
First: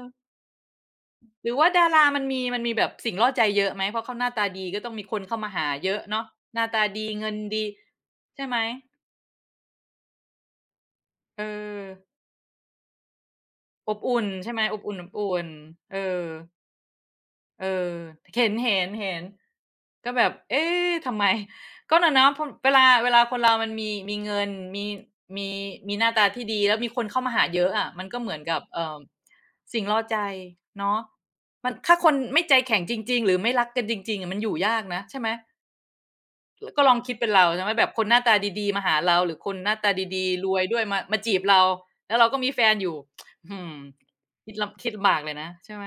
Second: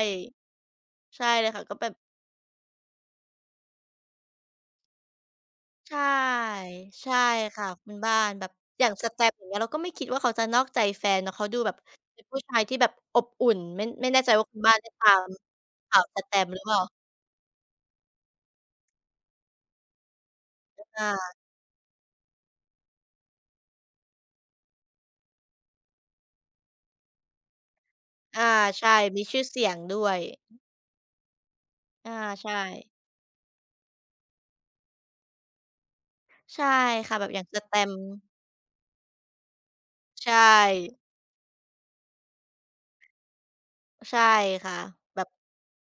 Speaker 2: ใช่
Speaker 1: ห
Speaker 2: เล
Speaker 1: รื
Speaker 2: ย
Speaker 1: อ
Speaker 2: ค่ะ
Speaker 1: ว่า
Speaker 2: ก็
Speaker 1: ดา
Speaker 2: แบบ
Speaker 1: รามันมีแบบสิ่งล่อใจเยอะไหมเพราะเขาหน้าตาดีก็ต้องมีคนเข้ามาหาเย
Speaker 2: ใช
Speaker 1: อะเนาะ
Speaker 2: ่
Speaker 1: หน้าตาดี
Speaker 2: ใช่
Speaker 1: เงินดี
Speaker 2: ค่ะคุณบ้านแบ
Speaker 1: ใช่
Speaker 2: บ
Speaker 1: ไหม
Speaker 2: อย่างสแตมป์อย่างเงี้ยเราก็ไม่คิดว่าเขาจะนอกใจแฟนเนาะ
Speaker 1: เออ
Speaker 2: เขาดูแบบเป็นผู้ชายที่แบบอบอุ่นไม่
Speaker 1: อบ
Speaker 2: ไม่แน่
Speaker 1: อุ่น
Speaker 2: ใจว่า
Speaker 1: ใช่
Speaker 2: คุ
Speaker 1: ไหม
Speaker 2: ณบ้า
Speaker 1: อ
Speaker 2: น
Speaker 1: บ
Speaker 2: ได้
Speaker 1: อุ
Speaker 2: ตาม
Speaker 1: ่นๆเอ
Speaker 2: ข่าวส
Speaker 1: อ
Speaker 2: แตมป์หรือเปล่า
Speaker 1: เออเห็นๆๆก็แบบเอ๊ะ
Speaker 2: อา
Speaker 1: ทำไมก็น่ะเนาะพเวลาคนเรามันมีมีเงินมีมีมีหน้าตาที่ดีแล้วมีคนเข้ามาหาเยอะอะมันก็เหมือน
Speaker 2: อา
Speaker 1: กับ
Speaker 2: ใช่มีชื่อเสียง
Speaker 1: สิ่งล่อ
Speaker 2: ด้ว
Speaker 1: ใจ
Speaker 2: ย
Speaker 1: เนาะมันถ้าคน
Speaker 2: อา
Speaker 1: ไม่ใจ
Speaker 2: ใช่
Speaker 1: แข็งจริงๆหรือไม่รักกันจริงๆอะมันอยู่ยากนะใช่ไหม
Speaker 2: ใช่
Speaker 1: แล้วก็ลองคิด
Speaker 2: ค่ะแบ
Speaker 1: เป็
Speaker 2: บ
Speaker 1: น
Speaker 2: อย่า
Speaker 1: เรา
Speaker 2: งส
Speaker 1: ใช่ไหม
Speaker 2: แต
Speaker 1: แบบ
Speaker 2: ม
Speaker 1: ค
Speaker 2: ป์
Speaker 1: นหน้าตาดีๆมาหาเราหรือคนหน้าตาดี
Speaker 2: ใช
Speaker 1: ๆรวยด้วยมา
Speaker 2: ่
Speaker 1: มาจีบเราแล้วเราก็มีแฟนอยู่หือ
Speaker 2: ใช่
Speaker 1: คิด
Speaker 2: ค่ะ
Speaker 1: ลำคิดลำบา
Speaker 2: แบ
Speaker 1: ก
Speaker 2: บ
Speaker 1: เลยนะใช่ไหม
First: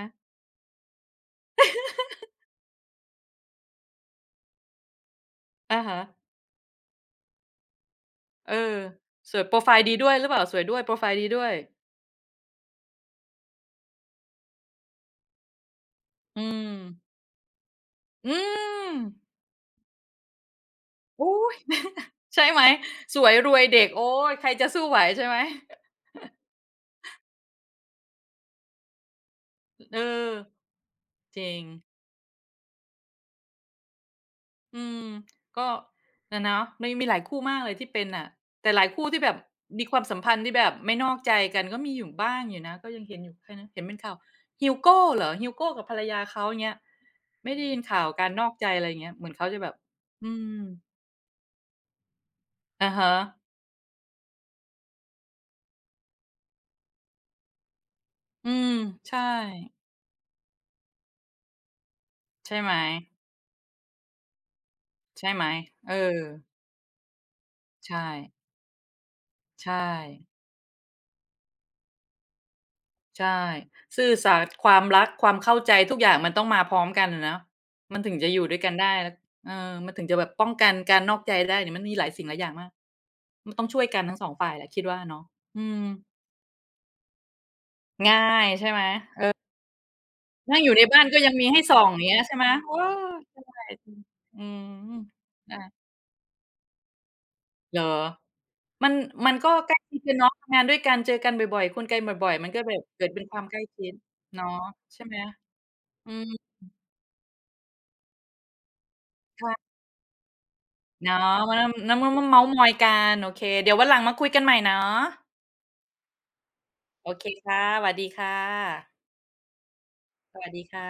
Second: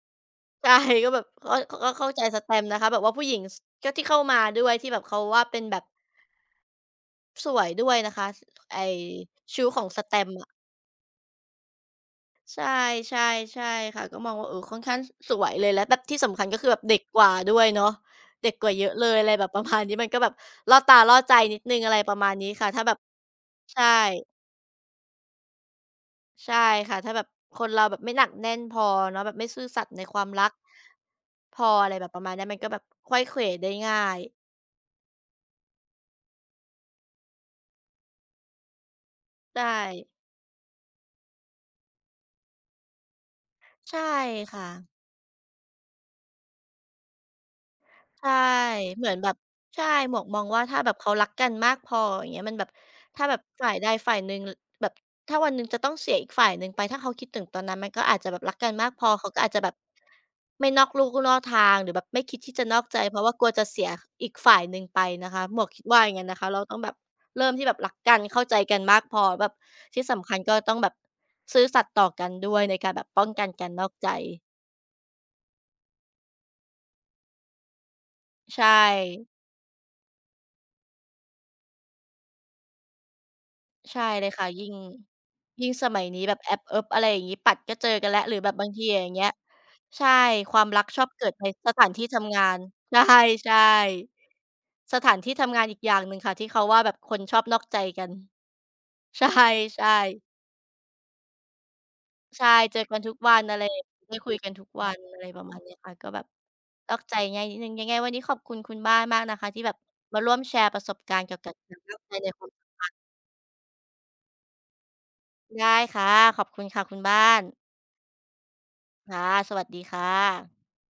Speaker 2: ใช่ก็แบบก็เข้าใจสแตมป์นะคะแบบว่าผู้หญิงสก็ที่เข้ามาด้วยที่แบบเขาว่าเป็นแบ
Speaker 1: อะ
Speaker 2: บ
Speaker 1: ฮะ
Speaker 2: สวยด้วยนะคะ
Speaker 1: เออ
Speaker 2: ไอ
Speaker 1: สวยโพร
Speaker 2: ชุ้
Speaker 1: ไฟ
Speaker 2: วข
Speaker 1: ล์
Speaker 2: อง
Speaker 1: ดีด้วยหรือ
Speaker 2: STEM
Speaker 1: เปล่า
Speaker 2: อะ
Speaker 1: สวยด้วยโพรไฟล์ดีด้วย
Speaker 2: ใช่ใช่ใช่ค่ะก็มองว่าเออค่อนข้างสวยเลยแล้วแบบที่สำ
Speaker 1: อื
Speaker 2: คัญก็
Speaker 1: ม
Speaker 2: คือแบบเด็กกว่าด้วยเนาะ
Speaker 1: อื
Speaker 2: เด็กกว่าเย
Speaker 1: ม
Speaker 2: อะเลยอะไรแบบประมาณนี้มันก็แบบล่อตาล่อใจ
Speaker 1: อุ๊ย
Speaker 2: นิดหนึ่งอะไรประมา ณ
Speaker 1: ใช่
Speaker 2: นี้
Speaker 1: ไหม
Speaker 2: ค่ะถ้าแบบ
Speaker 1: สวยรวยเด็
Speaker 2: ใช่
Speaker 1: กโอ๊ยใครจะสู้ไหวใช่ไหม
Speaker 2: ใช่ค่ะถ้าแบบคนเราแบบไม่หนักแน่นพอเนาะแบบไม่ซื่อสัต
Speaker 1: เอ
Speaker 2: ย์
Speaker 1: อ
Speaker 2: ในความรัก
Speaker 1: จริ
Speaker 2: พ
Speaker 1: ง
Speaker 2: ออะไรแบบประมาณเนี้ยมันก็แบบไขว้เขวได้ง่าย
Speaker 1: อืมก็นะเนาะมีมีหลายคู่มากเลยที่เป็นน่ะแต่หลายคู่ที่แบบ
Speaker 2: ใช่
Speaker 1: มีความสัมพันธ์ที่แบบไม่นอกใจกันก็มีอยู่บ้างอยู่นะก็ยังเห็นอยู่ใครนะเห็นเป็น
Speaker 2: ใช่
Speaker 1: ข่าว
Speaker 2: ค่ะ
Speaker 1: Hyugo เหรอ Hyugo กับภรรยาเขาอย่างเงี้ยไม่ได้ยินข่าวการ
Speaker 2: ใช่
Speaker 1: นอกใจอะไรอย่าง
Speaker 2: เหมื
Speaker 1: เงี้
Speaker 2: อ
Speaker 1: ย
Speaker 2: น
Speaker 1: เหมื
Speaker 2: แบ
Speaker 1: อน
Speaker 2: บ
Speaker 1: เขาจะแบบ
Speaker 2: ใช่หมวก
Speaker 1: อื
Speaker 2: มอง
Speaker 1: ม
Speaker 2: ว่าถ้าแบบเขารักกันมากพออย่างเงี้ยมันแบบ
Speaker 1: อะฮะ
Speaker 2: ถ้าแบบฝ่ายใดฝ่ายหนึ่งแบบถ้าวันหนึ่งจะต้องเสียอีกฝ่ายหนึ่งไปถ้าเขาคิดถึงตอนนั้นมันก็อาจจะแบบ
Speaker 1: อื
Speaker 2: รัก
Speaker 1: ม
Speaker 2: กันมากพอ
Speaker 1: ใช่
Speaker 2: เขาก็อาจจะแบบไม่นอกลู่นอกทางหรือแบบไม่คิดที่
Speaker 1: ใช่
Speaker 2: จะ
Speaker 1: ไหม
Speaker 2: นอกใจเพราะว่ากลัวจะเสียอีกฝ่ายหนึ่งไป
Speaker 1: ใช่
Speaker 2: นะ
Speaker 1: ไห
Speaker 2: คะ
Speaker 1: ม
Speaker 2: หมวกคิด
Speaker 1: เอ
Speaker 2: ว่าอย่าง
Speaker 1: อ
Speaker 2: งั้นนะคะเราต้องแบบเริ่มที่แบบรัก
Speaker 1: ใช่
Speaker 2: กันเข้าใจกันมากพอแบบ
Speaker 1: ใช่
Speaker 2: ที่สำคัญก็ต้องแบบซื่อสัตย์ต่อกันด้วยในการแบบป้อง
Speaker 1: ใช่
Speaker 2: กันการนอก
Speaker 1: ซื่
Speaker 2: ใจ
Speaker 1: อสัตย์ความรักความเข้าใจทุกอย่างมันต้องมาพร้อมกันอะเนาะมันถึงจะอยู่ด้วย
Speaker 2: ใช่
Speaker 1: กันได้เออมันถึงจะแบบป้องกันการนอกใจได้เนี่ยมันมีหลายสิ่งหลายอย่างมากมันต้องช่วยกั
Speaker 2: ใช่
Speaker 1: นทั้งส
Speaker 2: เล
Speaker 1: อ
Speaker 2: ย
Speaker 1: ง
Speaker 2: ค่ะ
Speaker 1: ฝ่ายแห
Speaker 2: ยิ่
Speaker 1: ละ
Speaker 2: ง
Speaker 1: คิดว่าเนาะอื
Speaker 2: ยิ่ง
Speaker 1: ม
Speaker 2: สมัยนี้แบบแอปเอิบอะไรอย่างงี้ปัดก็เจอกัน
Speaker 1: ง่า
Speaker 2: แล้วหรือ
Speaker 1: ย
Speaker 2: แบบบา
Speaker 1: ใช่
Speaker 2: ง
Speaker 1: ไหม
Speaker 2: ทีอย่าง
Speaker 1: เอ
Speaker 2: เงี้ย
Speaker 1: อ
Speaker 2: ใช่ค
Speaker 1: นั่ง
Speaker 2: วา
Speaker 1: อ
Speaker 2: ม
Speaker 1: ยู่
Speaker 2: รั
Speaker 1: ใน
Speaker 2: กช
Speaker 1: บ้า
Speaker 2: อ
Speaker 1: น
Speaker 2: บ
Speaker 1: ก็
Speaker 2: เกิ
Speaker 1: ยั
Speaker 2: ด
Speaker 1: ง
Speaker 2: ใน
Speaker 1: มีให้
Speaker 2: ส
Speaker 1: ส่อ
Speaker 2: ถา
Speaker 1: ง
Speaker 2: น
Speaker 1: อย่า
Speaker 2: ที่
Speaker 1: งเงี้ยใช่
Speaker 2: ทำงา
Speaker 1: ไหม
Speaker 2: น
Speaker 1: เออ
Speaker 2: ใช่
Speaker 1: ใช่อื
Speaker 2: ๆส
Speaker 1: ม
Speaker 2: ถานที่
Speaker 1: อา
Speaker 2: ทำงานอีกอย่างหนึ่งค่ะที่เขาว่าแบบคนชอบนอกใจ
Speaker 1: เหรอ
Speaker 2: กัน
Speaker 1: มัน
Speaker 2: ใช
Speaker 1: มันก็ใกล้ชิ
Speaker 2: ่
Speaker 1: ดกัน
Speaker 2: ๆ
Speaker 1: เนาะทำงานด้วยกันเจอกันบ่อยๆคุยกลบ่อยๆ
Speaker 2: ใช่
Speaker 1: มันก็แบ
Speaker 2: เจ
Speaker 1: บ
Speaker 2: อกัน
Speaker 1: เกิด
Speaker 2: ทุก
Speaker 1: เป็นค
Speaker 2: วั
Speaker 1: วา
Speaker 2: น
Speaker 1: มใก
Speaker 2: อะ
Speaker 1: ล้
Speaker 2: ไร
Speaker 1: ชิด
Speaker 2: ได้คุย
Speaker 1: เนาะ
Speaker 2: กันทุกวัน
Speaker 1: ใช่ไหม
Speaker 2: อะไรประมาณเนี้ยค่ะก็
Speaker 1: อื
Speaker 2: แบบ
Speaker 1: ม
Speaker 2: นอกใจง่ายนิดหนึ่งยังไงวันนี้ขอบคุณคุณบ้านมากนะคะที่แบ
Speaker 1: ค่ะ
Speaker 2: บมาร่วมแชร์ประสบการณ์
Speaker 1: เนาะ
Speaker 2: เกี่ยวกั
Speaker 1: มา
Speaker 2: บการนอก
Speaker 1: น้ำมัม
Speaker 2: ใจ
Speaker 1: มา
Speaker 2: ในค
Speaker 1: เม้า
Speaker 2: วา
Speaker 1: ท์
Speaker 2: ม
Speaker 1: มอยกันโอเคเดี๋ยววันหลังมาคุยกันใหม่เนาะ
Speaker 2: ได้ค่ะขอบคุณค่ะคุณ
Speaker 1: โอเค
Speaker 2: บ้าน
Speaker 1: ค่ะสวัสดีค่ะ
Speaker 2: ค่ะสวัสดีค่ะ
Speaker 1: สวัสดีค่ะ